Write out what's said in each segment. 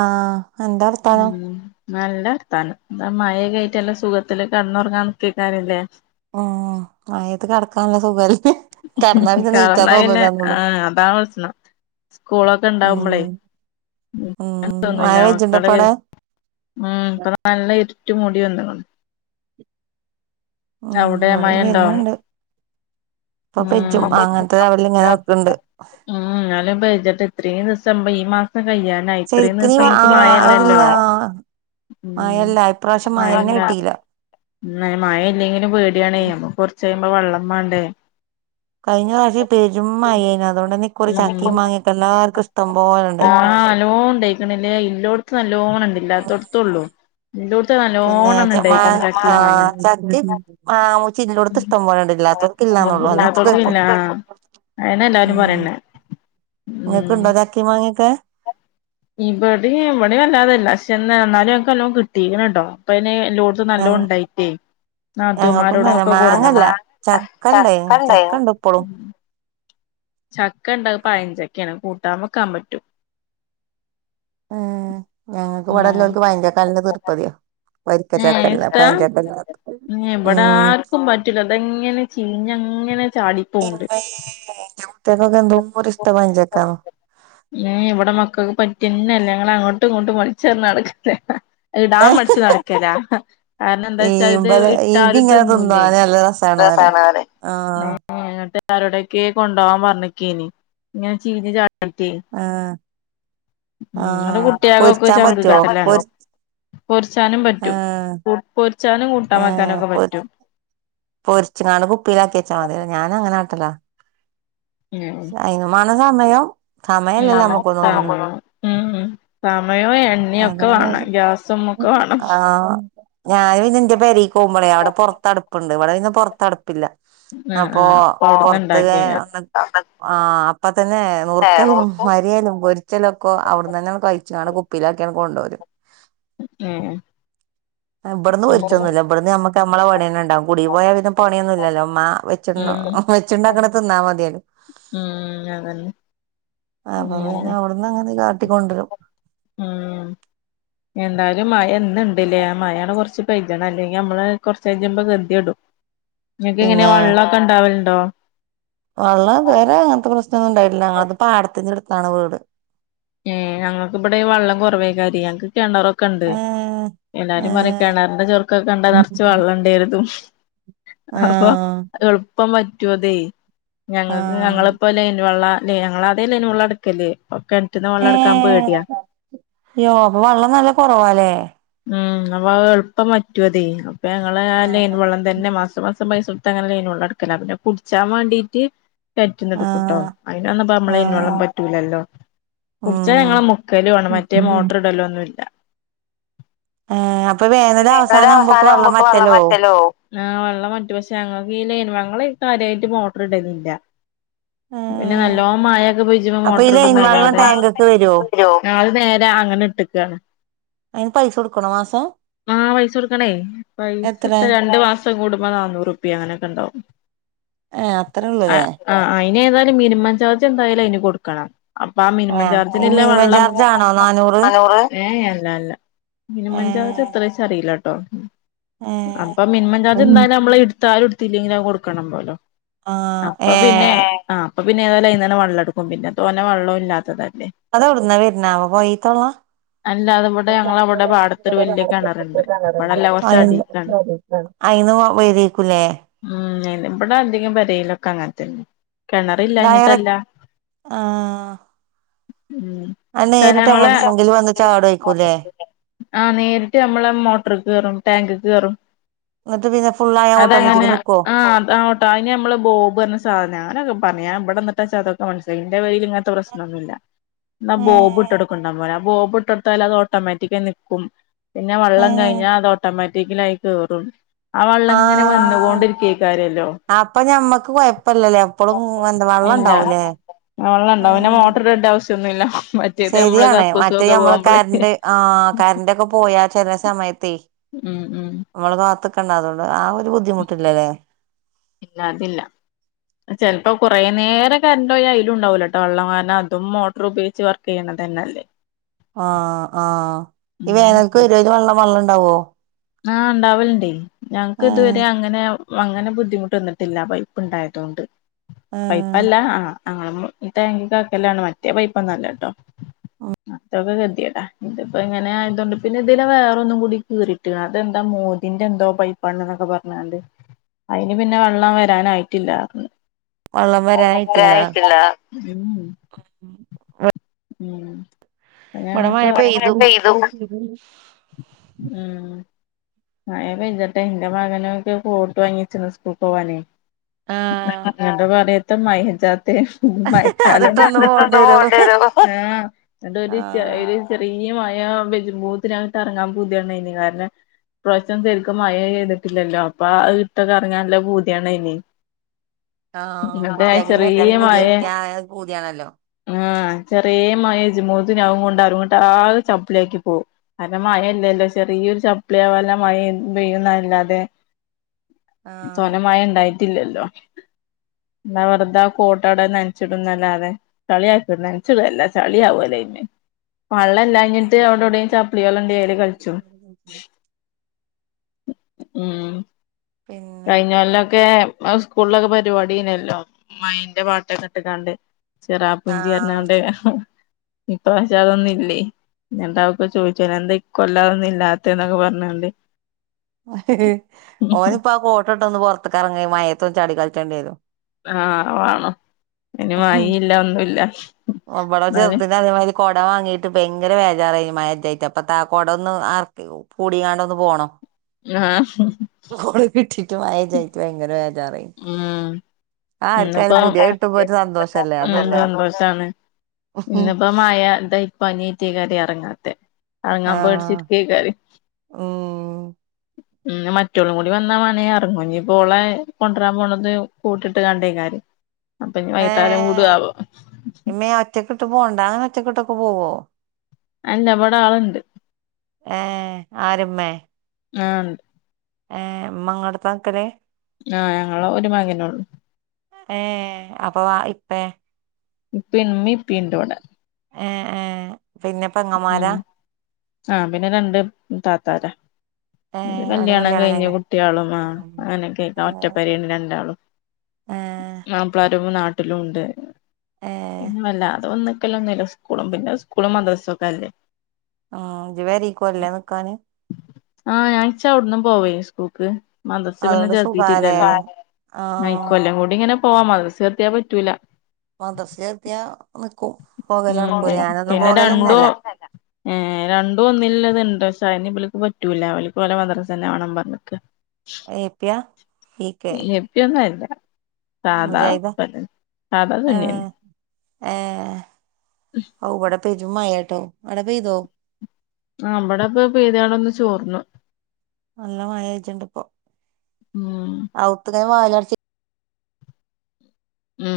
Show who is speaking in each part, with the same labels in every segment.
Speaker 1: ആഹ് എന്താ വർത്താനം.
Speaker 2: ഉം നല്ല വർത്താനം എന്താ മഴകറ്റ് നല്ല സുഖത്തില് കിടന്നുറങ്ങാൻ നിക്കാക്കരല്ലേ.
Speaker 1: ഉം മഴത്ത് കിടക്കാൻ നല്ല സുഖല്ലേ. കെടന്നാ പിന്നെ നീറ്റാൻ
Speaker 2: കണായിന്നെ
Speaker 1: തോന്നൂലാന്നൊള്ളു
Speaker 2: ആഹ് അതാ വസണം. സ്കൂളൊക്കെ
Speaker 1: ഉം
Speaker 2: ഉണ്ടാവുമ്പളെ,
Speaker 1: ഉം മഴ
Speaker 2: ഒന്നുമില്ല മക്കള്
Speaker 1: പെജ്ജ്ണ്ടോപ്പവ്ടെ
Speaker 2: ഉം നല്ല ഇരുട്ട്മൂടി വന്ന്ക്ക്ണ്.
Speaker 1: ഉം
Speaker 2: അവിടെ
Speaker 1: ഇവിടം
Speaker 2: മഴണ്ടോ
Speaker 1: വരുന്നുണ്ട്.
Speaker 2: ഉം
Speaker 1: ലെവലിലിങ്ങനെ നിക്ക്ണ്ട്
Speaker 2: [unintelligible] ന്നാലും പെജ്ജട്ടെ ഇത്രയും ദിവസം ഈ മാസം കയ്യാനായി ഇത്രയും
Speaker 1: ശരിക്ക് നീ
Speaker 2: ദിവസം നമുക്ക്
Speaker 1: ആഹ്
Speaker 2: മായല്ലല്ലോ.
Speaker 1: അതില്ല
Speaker 2: ഉം
Speaker 1: മഴല്ല ഇപ്രാവശ്യം
Speaker 2: ആഹ്
Speaker 1: മഴന്നെ
Speaker 2: എന്നന്താ
Speaker 1: കിട്ടീല്ല
Speaker 2: ഉം മഴല്ലെങ്കിലും പേടിയണേ നമ്മക്ക് കുറച്ച് കഴുമ്പോ വെള്ളം വേണ്ടേ.
Speaker 1: കഴിഞ്ഞ പ്രാവശ്യം പെരും മഴേനി അതുകൊണ്ട് തന്നെ കുറെ
Speaker 2: ഉം
Speaker 1: ചക്കിയും മാങ്ങൊക്കെ എല്ലാർക്കുണ്ട്.
Speaker 2: നല്ലോൺ ഉണ്ടാക്കണില്ലേ ഇല്ലോടത്ത് നല്ലോണ ഉണ്ട്ല്ലാ ഇല്ലാത്തൊട്ത്തള്ളു. ഇല്ലാട്ത്ത്
Speaker 1: പിന്നെ
Speaker 2: നല്ലോണം
Speaker 1: ച മാ
Speaker 2: ഇണ്ടായിരിക്കണ് ചക്കയും മാങ്ങയും.
Speaker 1: ആഹ് ചക്കിം മാങ്ങ മൂച്ചില്ലോട്ത്ത് ഇഷ്ടം പോലെണ്ട് ഇല്ലാത്തോൽക്ക് ഇല്ലാന്നൊള്ളു അല്ലാത്ത
Speaker 2: ല്ലാത്തക്കും ഇല്ല
Speaker 1: കൊഴപ്പൊന്നും
Speaker 2: അയ്നെ എല്ലാരും പറയണേ.
Speaker 1: നിങ്ങക്ക് ഇണ്ടോ ചാക്കിം മാങ്ങ്യൊക്കെ
Speaker 2: ഇവിടെ ഇവിടെ വല്ലാതെല്ല പക്ഷെ എന്ന എന്നാലും ഞങ്ങക്ക് എല്ലോ കിട്ടിണണ്ടോ അപ്പലോ ത്തെല്ലോട്ത്തും നല്ലോ ഉണ്ടായിട്ടേ, ആഹ്
Speaker 1: ഞങ്ങൾക്കൊന്നുല്ല
Speaker 2: നാതൂമാരോടൊക്കെ
Speaker 1: മാങ്ങല്ല ചക്ക ഇണ്ടായിനി
Speaker 2: കൊട്ന്ന്ണ്ട
Speaker 1: ചക്ക ഇണ്ട് ഇപ്പളും
Speaker 2: ചക്ക ഉണ്ട് പഴഞ്ചക്കെയാണ് കൂട്ടാൻ വെക്കാൻ പറ്റും.
Speaker 1: ഉം ഞങ്ങക്ക്
Speaker 2: ഉം
Speaker 1: ഇവിടെല്ലോർക്ക് വയന്റെ കാലന്റെ തീർപ്പതിയാ.
Speaker 2: ഏഹ്
Speaker 1: വരിക്കച്ചക്കല്ല
Speaker 2: ഇഷ്ടാ
Speaker 1: പഴഞ്ചക്കല്ല
Speaker 2: ഇവിടെ
Speaker 1: ഉം
Speaker 2: ആർക്കും പറ്റുല്ല. അതെങ്ങനെ ചിഞ്ഞങ്ങനെ ചാടി
Speaker 1: ഇമ്മേ ൻ്റെ കുട്ട്യാക്കൊക്കെന്തോര് ഇഷ്ട പയഞ്ചക്കാന്നോ
Speaker 2: ഉം ഇവിടെ മക്കൾക്ക് പറ്റുന്നല്ലേ ഞങ്ങ അങ്ങോട്ടും ഇങ്ങോട്ടും മളിച്ച തർന്ന നടക്കല്ല ഇടാൻ
Speaker 1: ഏഹ്
Speaker 2: മടിച്ച് നടക്കല കാരണം എന്താ
Speaker 1: ഈ
Speaker 2: വച്ചാൽ ഇത്
Speaker 1: ഇബല് ഇതിങ്ങനെ
Speaker 2: ഇട്ടാറതൊന്നുംല്ലേ
Speaker 1: തിന്നാന് നല്ല രസാണ് പറിം
Speaker 2: [unintelligible]
Speaker 1: ആഹ്
Speaker 2: ആഹ് എന്നിട്ട് ആരോടയൊക്കെ കൊണ്ട് പോവാൻ പറഞ്ഞിക്കനി ഇങ്ങനെ ചീഞ്ഞ് ചക്കി [unintelligible]
Speaker 1: ആഹ്
Speaker 2: ഉം ഇങ്ങളെ
Speaker 1: ആഹ്
Speaker 2: കുട്ട്യാകൊക്കെ
Speaker 1: പൊരിച്ചാൻ
Speaker 2: ചങ്ക്
Speaker 1: പറ്റോ
Speaker 2: കെട്ടലാണ്
Speaker 1: പൊരി
Speaker 2: പൊര്ച്ചാനും പറ്റും
Speaker 1: ആഹ്
Speaker 2: പൊരിച്ചാനും കൂട്ടാൻ
Speaker 1: ഏഹ്
Speaker 2: വെക്കാനൊക്കെ
Speaker 1: പൊരി
Speaker 2: പറ്റും
Speaker 1: പൊരിച്ച്ങ്ങാണ്ട് കുപ്പീലാക്കി വെച്ചാ മതിലോ. ഞാനങ്ങനെ കാട്ടലാ.
Speaker 2: ഉം ഉം
Speaker 1: അയ്‌നും മാണം സമയം. സമയല്ലല്ലോ നമ്ക്ക് ഒന്നും ഒന്നിനും.
Speaker 2: സമയം ഉം ഉം. സമയവും എണ്ണയൊക്കെ
Speaker 1: അതാണ്
Speaker 2: വേണം.
Speaker 1: കൊഴപ്പം
Speaker 2: ഗ്യാസും ഒക്കെ വേണം.
Speaker 1: ആഹ് ഞാന് പിന്നെന്റെ പേരീക്കോമ്പളെ
Speaker 2: ഓ
Speaker 1: അവടെ പൊറത്തടുപ്പുണ്ട്. ഇവടെ പിന്നെ പൊറത്ത് അടുപ്പില്ല.
Speaker 2: ആഹ്
Speaker 1: അപ്പോ
Speaker 2: ആഹ് അപ്പൊ അവിടുന്ന്
Speaker 1: പൊറത്ത്ക്ക്
Speaker 2: ഇണ്ടാക്കിയ
Speaker 1: ആണ് ആഹ് അപ്പത്തന്നെ നുറുക്കലും
Speaker 2: ഉം
Speaker 1: അരിയലും പൊരി ച്ചലൊക്കെ അവിടെന്നന്നെ അങ്ങ് കഴിച്ചാണ്ട് കുപ്പിയിലാക്കിക്കാണ്ട് കൊണ്ടോരും.
Speaker 2: ഉം
Speaker 1: ആഹ് ഇബടുന്ന് പൊരിച്ചൊന്നുല്ല. ഇബടന്ന് നമ്മക്ക് നമ്മളെ പണിയന്നെണ്ടാവും കുടീ പോയാ പിന്നെ പണിയൊന്നും ഇല്ലല്ലോ. ഉമ്മാ വെച്ചത്
Speaker 2: ഉം ഉം
Speaker 1: വെച്ചിണ്ടാക്കണത് തിന്നാ മതിയല്ലോ
Speaker 2: ഉം അതന്നെ
Speaker 1: അപ്പ
Speaker 2: ഉം
Speaker 1: പിന്നെ അവിട്ന്ന്ങ്ങട് കാട്ടിക്കൊണ്ടരും
Speaker 2: ഉം എന്തായാലും മയന്ന് ഇണ്ട്ല്ലേ? മയാണ് കൊറച്ച് പെജ്ണം. അല്ലെങ്കി അമ്മള് കൊറച്ച് കഴിഞ്ഞാമ്മള് ഗതി കെടും. ഇങ്ങക്ക് എങ്ങനെ
Speaker 1: പിന്നെ
Speaker 2: വെള്ളോക്കെ ഉണ്ടാവല്ണ്ടോ?
Speaker 1: വെള്ളം ഇത് വരെ അങ്ങനത്തെ പ്രശ്നം ഒന്നും ഇണ്ടായിട്ടില്ല. ഞങ്ങളത് പാടത്തിന്റെ അടുത്താണ് വീട്
Speaker 2: ഉം ഞങ്ങൾക്ക് ഇബടെ ഈ വള്ളം കുറവായാകാര്യേ. ഞങ്ങക്ക് കെണറോ ക്കണ്ട്.
Speaker 1: ഏ ഏ
Speaker 2: എല്ലാരും പറയും കെണറിന്റെ ചൊർകൊക്കെ കണ്ടാ നെറച്ച് വെള്ളംണ്ട് കരുതും. അപ്പ
Speaker 1: ആഹ്
Speaker 2: എളുപ്പം വറ്റും അതെ. ഞങ്ങക്ക്
Speaker 1: ആഹ്
Speaker 2: ഞങ്ങളിപ്പോ ലൈൻ വെള്ളാ. അല്ലേ ഞങ്ങളാദ്യേ ലൈൻ വെള്ളാട്ക്കല് ഒക്കെ
Speaker 1: ഏഹ്? യ്യോ അപ്പ വെള്ളം നല്ല കൊറവാല്ലേ?
Speaker 2: ഉം അപ്പ അത് എളുപ്പം വറ്റും അതെ. അപ്പ ഞങ്ങള് ആഹ് ലൈൻ വെള്ളം തന്നെ മാസം മാസം പൈസ കൊടുത്ത് അങ്ങനെ ലൈൻ വെള്ളം എടുക്കലാ. പിന്നെ കുടിച്ചാൻ വേണ്ടീട്ട് കെണറ്റിന്ന് എടുക്കൂട്ടോ.
Speaker 1: ആഹ്
Speaker 2: അയിന് ഒന്നുപ്പോ അമ്മളെ ലൈൻ വെള്ളം
Speaker 1: ആഹ്
Speaker 2: പറ്റൂലല്ലോ. കുട്ച്ചാൻ വെള്ളം മുക്കലുമാണ്. മറ്റേ
Speaker 1: ഉം
Speaker 2: മോട്ടർ ഇടലോ ഒന്നുല്ല. [unintelligible] വേനല് അവസാനം ആവുമ്പോക്ക് വെള്ളം വറ്റല്ലോ ആഹ് വെള്ളം വറ്റും. പക്ഷേ ഞങ്ങൾക്ക് ഈ ലൈൻവെള്ളം ഞങ്ങള് കാര്യായിട്ട് മോട്ടർ ഇടലില്ല.
Speaker 1: ഏ
Speaker 2: പിന്നെ നല്ലോണം മയൊക്കെ പെജ്ജ്മ്പോ മോട്ടർ ഇടുംന്നല്ലാതെ
Speaker 1: പ്പോ വര്വോ
Speaker 2: യ്യോ ഞങ്ങള് നേരെ അങ്ങനെ ഇട്ട്ക്കാണ്
Speaker 1: അയിന് പൈസ കൊടുക്കണോ മാസം
Speaker 2: ആ പൈസൊടുക്കണേ. പൈസ
Speaker 1: എത്ര
Speaker 2: പ്പ രണ്ടു മാസം പ്പ കൂടുമ്പോ നാന്നൂറുപ്പിയ അങ്ങനൊക്കെണ്ടാവും
Speaker 1: ഏഹ് അത്രേ ഉള്ളുല്ലേ
Speaker 2: ആഹ് അയിന് ഏതായാലും മിനിമം ചാർജ് എന്തായാലും അയിന് കൊടുക്കണം. അപ്പ ആ മിനിമം
Speaker 1: ഈ
Speaker 2: ത്തിന്ള്ള
Speaker 1: മിനിമം
Speaker 2: വെള്ളം
Speaker 1: ചാർജ് ആണോ
Speaker 2: [unintelligible]
Speaker 1: നാനൂറ്
Speaker 2: അലോ ഏഹ് അല്ല അല്ല.
Speaker 1: ഏ
Speaker 2: മിനിമം ചാർജ് എത്രേ ച്ച് അറിയില്ലാട്ടോ
Speaker 1: ഏ
Speaker 2: അപ്പോ മിനിമം ചാർജ്
Speaker 1: ഉം
Speaker 2: എന്തായാലും അമ്മള് എടുത്താലും എടുത്തില്ലെങ്കിലും അത് കൊടുക്കണം പോലോ
Speaker 1: ആഹ്
Speaker 2: അപ്പ പിന്നെ
Speaker 1: ഏഹ്
Speaker 2: അപ്പ പിന്നെ ഏതായാലും അയ്ന്നന്നേ വെള്ളം എടുക്കും. പിന്നെ തോനെ വെള്ളോം ഇല്ലാത്തതല്ലേ?
Speaker 1: അതെവിടുന്നാ വെരുന്നാവോ? പൊയീത്തെ വെള്ളാ?
Speaker 2: അല്ല അത് ഇവടെ ഞങ്ങളവടെ പാ
Speaker 1: [unintelligible]
Speaker 2: അടീക്കാണ്
Speaker 1: അയിന്ന് വരേക്കൂല്ലേ?
Speaker 2: ഉം. ഇബടെ അധികം പെരേലൊക്കെ അങ്ങനത്തന്നെ.
Speaker 1: ഡയറക്ട്
Speaker 2: കിണറില്ലാഞ്ഞിട്ടല്ല.
Speaker 1: ആഹ്
Speaker 2: ഉം
Speaker 1: അത്
Speaker 2: പക്ഷെ
Speaker 1: നേരിട്ട്
Speaker 2: ഞങ്ങളെ
Speaker 1: അങ്ങോട്ട് ട്ടാങ്കില് വന്ന് ചാടേയ്ക്കൂല്ലേ?
Speaker 2: ആഹ് നേരിട്ട് ഞമ്മളെ മോട്ടർക്ക് കേറും ടാങ്ക്ക്ക് കേറും
Speaker 1: എന്നിട്ട് പിന്നെ ഫുള്ളായ ഓട്ടോമാറ്റിക്
Speaker 2: അതങ്ങനെയ
Speaker 1: നിക്കുവോ
Speaker 2: ആഹ് ദാ ഓ ട്ട അയിന് നമ്മള് ബോബ് പറഞ്ഞ സാന ഞാനൊക്കെ പറഞ്ഞ ഞാൻ ഇബ്ടെന്നട്ട് സാക്കെ മനസിലായിന്റെ വയി ഇങ്ങനത്തെ പ്രശ് നൊന്നുല്ല എന്നാ ബോബ്
Speaker 1: ഏഹ്
Speaker 2: ഇട്ട് എടുക്കണ്ടാൻ പോലെ ആ ബോബ് ഇട്ടെടുത്തൽ അത് ഓട്ടോമാറ്റിക്ക്‌ ആയി നിക്കും പിന്നെ വെള്ളം
Speaker 1: ഏഹ്
Speaker 2: കഴിഞ്ഞാ അത് ഓട്ടോമാറ്റിക്കില് അയില് കേറും. ആ വള്ള ഇങ്ങനെ വന്നു
Speaker 1: ആഹ്
Speaker 2: കൊണ്ടിരിക്കെ കാരല്ലോ.
Speaker 1: അപ്പൊ ഞമ്മക്ക് കൊഴപ്പല്ലല്ലേ എപ്പളും ഉം എന്താ വെള്ളം ഇണ്ടാവൂലേ?
Speaker 2: ആഹ് വെള്ളണ്ടാവും പിന്നെ മോട്ടറ് ഇടേണ്ട ആവശ്യം ഒന്നുല്ല.
Speaker 1: ശരിയാണ് മറ്റേ ഞമ്മള് കര്ണ്ട് ആഹ് കരന്റൊക്കെ പോയാ ചെലെ സമയത്തേ
Speaker 2: ഉം ഉം.
Speaker 1: നമ്മള് കാത്തുക്കണ്ട അതുകൊണ്ട് ആ ഒരു ബുദ്ധിമുട്ടില്ലല്ലേ.
Speaker 2: ഇല്ല അതില്ല. ചെൽപ്പോ കുറേ നേര കറണ്ട് പോയ അയിലും ഇണ്ടാവൂല ട്ട വെള്ളം കാരണം അതും മോട്ടർ ഉപയോഗിച്ച് വർ ചെയ്യണ തന്നല്ലേ.
Speaker 1: ആഹ് ആഹ് ഈ
Speaker 2: ഉം
Speaker 1: വേനൽക്ക് വരോ വെള്ളം വെള്ളം ഇണ്ടാവോ?
Speaker 2: ആഹ് ഇണ്ടാവലിണ്ടെ ഞങ്ങക്ക്
Speaker 1: ഏഹ്
Speaker 2: ഇതുവരെ അങ്ങനെ അങ്ങനെ ബുദ്ധിമുട്ട് വന്നിട്ടില്ല പൈപ്പ് ഇണ്ടായതുകൊണ്ട്
Speaker 1: ഏഹ്
Speaker 2: പൈപ്പല്ല ആഹ് ഞങ്ങളെ മ് ഈ ടാങ്ക് കാക്കല്ലാണ് മറ്റേ പൈപ്പൊന്നല്ല ട്ടോ അതൊക്കെ ഗദ്ധ്യേട. ഇതിപ്പോ എങ്ങനെ ആയതൊണ്ട് പിന്നെ ഇതില് വേറ ഒന്നും കൂടി കീറി ട്ട് ക അതെന്താ മോദിന്റെ എന്തോ പൈപ്പാണ് ന്നൊക്കെ പറഞ്കാണ്ട് അയിന് പിന്നെ വെള്ളം വരാനായിട്ടില്ലട്ട
Speaker 1: വെള്ളം വരാനായിട്ടില്ല
Speaker 2: പറഞ്ഞ്. [unintelligible] ഉം ഉം അങ്ങന
Speaker 1: ഇവടെ മഴ
Speaker 2: ക്ക പണി കൊറേ
Speaker 1: പെയ്തു
Speaker 2: ചെയ്തു ഉ മഴ പെയ്തിട്ടേ എന്റെ മകനൊക്കെ കോട്ട് വാങ്ങിച്ചിണ് സ്കൂൾക്ക്‌ പോവാനേ.
Speaker 1: ആഹ്
Speaker 2: ന്നിട്ട് പറിം ത്ത മയച്ചാത്തെ. മഴക്കാലം
Speaker 1: അതിട്ടൊന്ന്
Speaker 2: ഞ്ഞിട്ടൊന്ന്
Speaker 1: വരും
Speaker 2: പോണ്ടി വെരും ആഹ് എന്നിട്ട് ഒരു ച
Speaker 1: ആഹ്
Speaker 2: ഒരു ചെറിയ മയ വെജുംബോത്തിന് അങ്ങ് കറങ്ങാൻ പൂതിയാണ് അയ്ന് കാരണം. ഇപ്രാവശ്യം ശെരിക്കും മഴെയ്തിട്ടില്ലല്ലോ അപ്പ ഇട്ട് ഒക്കെ എറങ്ങൻ നല്ല പൂതിയാണ് അയിന്.
Speaker 1: ആഹ് കുട്ട്യാക്ക് ഇങ്ങൻതെന്
Speaker 2: ചെറിയ
Speaker 1: പുതിയ
Speaker 2: മഴ
Speaker 1: ക പൂതിയാണല്ലോ.
Speaker 2: ആഹ് ചെറിയ മായേജുമോദിന് അും കൊണ്ട് അരുംങ്ങോട്ടറ ആകെ ചപ്പിലാക്കി പോവും. അല്ല മഴ ഇല്ലല്ലോ ചെറിയൊരു ചപ്പ്ളിയ വല മഴയും പെയ്യുന്ന അല്ലാതെ
Speaker 1: ആഹ്
Speaker 2: തോനെ മഴ ഇണ്ടായിട്ടില്ലല്ലോ. ന്താ വെറുതെ കോട്ടാടെ നനച്ചിടുന്നല്ലാതെ ചളിയാക്കി നനച്ചിടല്ല ചളിയാവോല അയിമേ വള്ളല്ല. ഞ്ഞിട്ട് അവിടെ എവിടെയും ചാപ്പ്ളി വെള്ളം ഇണ്ടേ ആയ്ല് കളിച്ചും. ഉം.
Speaker 1: പിന്നെ
Speaker 2: കയിഞ്ഞ കൊല്ലൊക്കെ സ്കൂളിലൊക്കെ പരിപാടി ഏനല്ലോ മൈന്റെ പാട്ടൊക്കെ ഇട്ട് ക്കാണ്ട് ചിറപുഞ്ചി പറഞ് കാണ്ട്
Speaker 1: ആഹ്
Speaker 2: ഇപ്പ പക്ഷെ അതൊന്നും ഇല്ലേ? ഉണ്ടാവോ ഒക്കെ ചോയിച്ച എന്താ ഇക്കൊല്ലം ഒന്നും ഇല്ലാത്തന്നൊക്കെ പറഞ്ഞ്ക്കാണ്ട്
Speaker 1: ഓനി ഇപ്പ ആ കോട്ട് ഇട്ട് ഒന്ന് പോർത്തിക്ക് ഇറങ്ങി മയത്ത് ചാടി കളിച്ചേണ്ടി വെരും.
Speaker 2: ആഹ് വാണം ഐന്
Speaker 1: വരും
Speaker 2: മയില്ല ഒന്നുമല്ല
Speaker 1: ഇവിടെ
Speaker 2: എന്നാല്
Speaker 1: ചെറുതിന് അതേമാതിരി കൊട വാങ്ങീട്ട് ഭയങ്കര വേജാറ മഴ ഇല്ലായിട്ട് അപ്പ ത കുട ഒന്ന് ആർക്കെ കൂടിക്കാണ്ടൊന്ന് പോണം.
Speaker 2: ആഹ്.
Speaker 1: കൊട കിട്ടിട്ട് മയ ഇല്ലാഞ്ഞിട്ട് ഭയങ്കര വേജാറായി.
Speaker 2: ഉം ഇന്നപ്പോ
Speaker 1: കിട്ടുമ്പോ ഒരു സന്തോഷല്ലേ
Speaker 2: നല്ല
Speaker 1: അതൊന്ന്
Speaker 2: സന്തോഷാണ് പിന്നപ്പ മായ പനീറ്റേക്കറി ഇറങ്ങാത്തെ ഇറങ്ങാൻ പേഡ്ച്ചി
Speaker 1: ആഹ്
Speaker 2: രികേക്കാര്
Speaker 1: ഉം
Speaker 2: ഉ മറ്റേള്ളും കൂടി വന്നാ വേണ ഇറങ്ങുഞ്ഞി പോളെ കൊണ്ടുവരാൻ പോണത് കോ ട്ടിട്ട് കണ്ടേക്കാര് അപ്പന്നി വൈത്താലം കൂടാവോ
Speaker 1: മേ ഒറ്റക്കിട്ട പോവണ്ടാ ഒച്ചക്ക് ഇട്ട് പോവോ
Speaker 2: അല്ല വ്ടാളുണ്ട്
Speaker 1: ഏ ആര് ഉമ്മേ
Speaker 2: ആഹ്
Speaker 1: ഏഹ് ഇമ്മ ഇങ്ങളെ അടുത്താ നിക്കല്
Speaker 2: ആഹ് ഞങ്ങൾ ഒരു മകനൊള്ളൂ
Speaker 1: ഏ അപ്പൊ ഇപ്പ
Speaker 2: ഇപ്പം ഇമ്മ ഇപ്പ ഇവിടെഇണ്ട്
Speaker 1: ഏ ഏ പിന്നെ പെങ്ങമാര
Speaker 2: ആ പിന്നെ രണ്ട് താത്താര
Speaker 1: ഏഹ് ഓലെ
Speaker 2: കല്യാണം കഴിഞ്ഞ്
Speaker 1: കഴിഞ്ഞോ
Speaker 2: കുട്ടിയോളും ആ അങ്ങനെ കേക്കാം
Speaker 1: ഏഹ്
Speaker 2: ഒറ്റപ്പെരി രണ്ടാളും
Speaker 1: ഏഹ്
Speaker 2: മാപ്ലാരും നാട്ട ടിലൃണ്ട്
Speaker 1: ഏ
Speaker 2: പിന്ന വല്ലാതെ വന്ന്ക്കല്ലൊന്നുല്ല സ്കൂളും പിന്നെ സ്കൂളും മദ്ര പല്ലേ
Speaker 1: ആഹ് ഇജ് പെരീക്കോല്ലിലെ നിക്കാന്
Speaker 2: ആഹ് ഞാ ഇചവിട്ന്നും പോവയ് സ്കൂൾക്ക് മദസ്സ് പിന്നെ
Speaker 1: അതുകൊണ്ട് സുഖാലേ
Speaker 2: ചേർത്തിയിട്ടില്ലല്ലോ നക്ക
Speaker 1: ആഹ്
Speaker 2: കൊല്ലം കൂടി ഇങ്ങനെ പോവാ മദസ്സ് ചേർത്തിയാ പറ്റൂല
Speaker 1: മദ്രസ് ചേർത്തിയാ നിക്കും പോകലടക്കൂല ഞാനൊന്നും പോകലന്നല്ല
Speaker 2: ഏ രണ്ടും ഒന്നുമില്ലത് ഇണ്ട് സ അന് ഇവൽക്ക് പറ്റൂല അവക്ക് ഓലെ മദ്രസ സെന്നെ വേണം പറഞ്ഞിക്ക്
Speaker 1: എ പി യാ ഇ കെ
Speaker 2: എപ്പിയൊന്നല്ല സാധാ
Speaker 1: മുജാഹിദാ
Speaker 2: സാധാ സുന്നിയന്നെ
Speaker 1: ഏ ഔവിടെ പെരുംമയേട്ടോ അവിടെ പെയ്തോ
Speaker 2: ആഹ് ഇവിടെപ്പൊ പെയ്തയാള ഒന്ന് ചോർന്നു
Speaker 1: നല്ല മഴ ആയിട്ടുണ്ട് ഇപ്പൊ
Speaker 2: ഉം
Speaker 1: ഔത്ത് ക വാതി
Speaker 2: ഉം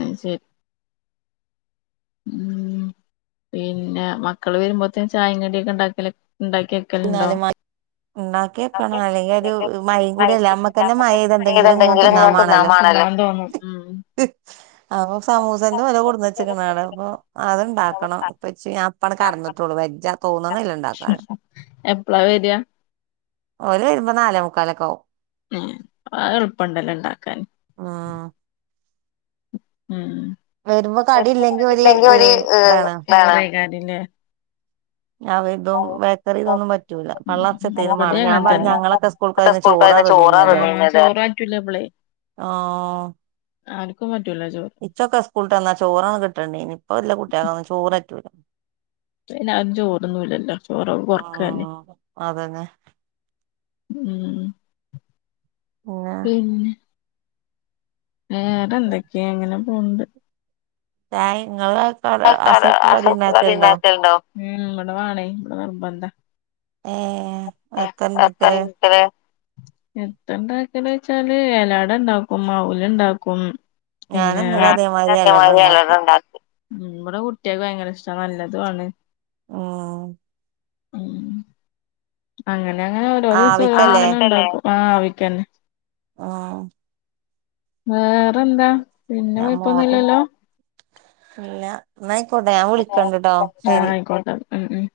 Speaker 2: അയ് ശരി ഉ പിന്നെ മക്കള് വരുമ്പോത്തേ ചായ കടിയൊക്കെ ഉണ്ടാക്കി ഉണ്ടാക്കിയ
Speaker 1: [unintelligible] ഉണ്ടാക്കി വക്കണം അല്ലെങ്കിൽ ഒരു മൈ കൂടല്ലേ അമ്മക്കന്നെ മഴതെന്തെങ്കിലും ഇങ്ങനെ തിന്നാൻ വേണല്ലോ
Speaker 2: ഉം ഉം
Speaker 1: അപ്പൊ സമൂസന്റെ ഓല കൊടുന്ന്ച്ച്ക്കണവ്ടെ അപ്പൊ അത്ണ്ടാക്കണം ഇപ്പ ഇപ്പാണ് കടന്നിട്ടൊള്ളൂ വെജ തോന്നിണിഇല്ല ഇണ്ടാക്കാൻ
Speaker 2: എപ്പളാ വരാ
Speaker 1: ഓൽ വരുമ്പോ നാലേ മുക്കാലൊക്കെകവും
Speaker 2: അത് എളുപ്പംണ്ടല്ലോ ണ്ടാക്കാൻ
Speaker 1: ആഹ് വരുമ്പോ കടി ഇല്ലെങ്കി ഒരു ഏഹ്, ഇതാണ്
Speaker 2: [unintelligible]
Speaker 1: ഇതും ബേക്കറി ഇതൊന്നും പറ്റൂല പള്ളർച്ചത്തേും മമാണ് ഞാൻ പറഞ്ഞ ഞങ്ങളൊക്കെ സ്‌കൂ
Speaker 2: ഞങ്ങൾ സ്കൂൾക്ക് പോകുമ്പോ ചോറ തിന്നൽ
Speaker 1: ആഹ്
Speaker 2: ആ അർക്കും പറ്റൂല്ല ചോർ
Speaker 1: ഇച്ചൊക്കെ സ്കൂള് ട്ട് വന്നാ ചോറാണ് കിട്ടണ്ടീനി. ഇപ്പൊ ഇല്ലെ കുട്ടിയേക്കൊന്നും ചോററ്റൂല്ല.
Speaker 2: ഇപ്പയ്നാരും ചോറ് തിന്നൂല്ലല്ലോ ചോറൊക്കെ കൊറക്കാർഞ്.
Speaker 1: ആഹ് അതന്നെ
Speaker 2: ഉം ഉം പിന്നെ വേറെന്തെക്കേ ഇങ്ങനെ പോവ്ണ്ട്.
Speaker 1: ചായിം ഇങ്ങള
Speaker 2: [unintelligible] അസർക്ക് കടി ഇണ്ടാക്കേണ്ടോ? ഉം. ഇബടെ മാണേ ഇബടെ നിർബന്ധാ.
Speaker 1: ഏഹ്.
Speaker 2: [unintelligible] എത്ത [unintelligible] എത്ത ഇണ്ടാക്കല് വച്ചാല് എലയടണ്ടാക്കും അവല് ണ്ടാക്കും.
Speaker 1: ഞാന്
Speaker 2: പിന്നേ,
Speaker 1: ഇന്നലെ
Speaker 2: ഞാനു ഇതാ
Speaker 1: അതേമാതിരി
Speaker 2: ഇതേ
Speaker 1: അലട
Speaker 2: മായിരി
Speaker 1: ഉണ്ടാക്കി
Speaker 2: എലടണ്ടാക്കും. ഉം ഇബടെ കുട്ട്യേക്ക് ഭയങ്കര ഇഷ്ടാ നല്ലതു ആണ്.
Speaker 1: ആഹ്
Speaker 2: ഉം അങ്ങനെ അങ്ങനെ ഓരോ ദിവസ
Speaker 1: ആവിക്കല്ലേ
Speaker 2: ഓരോന്ന്ങ്ങനെണ്ടാക്കും. ആവിക്കല്ലേ? ആഹ് ആവിക്കെന്നെ.
Speaker 1: ആഹ്
Speaker 2: വേറന്താ?
Speaker 1: ഞാൻ മോട്ര ഇല്ല. ഇന്നാ അയ്ക്കോട്ടെ ഞാ വിളിക്കണ്ട്ട്ടോ
Speaker 2: ആ
Speaker 1: ശെരി.
Speaker 2: ആയിക്കോട്ടെ ഉം ഉം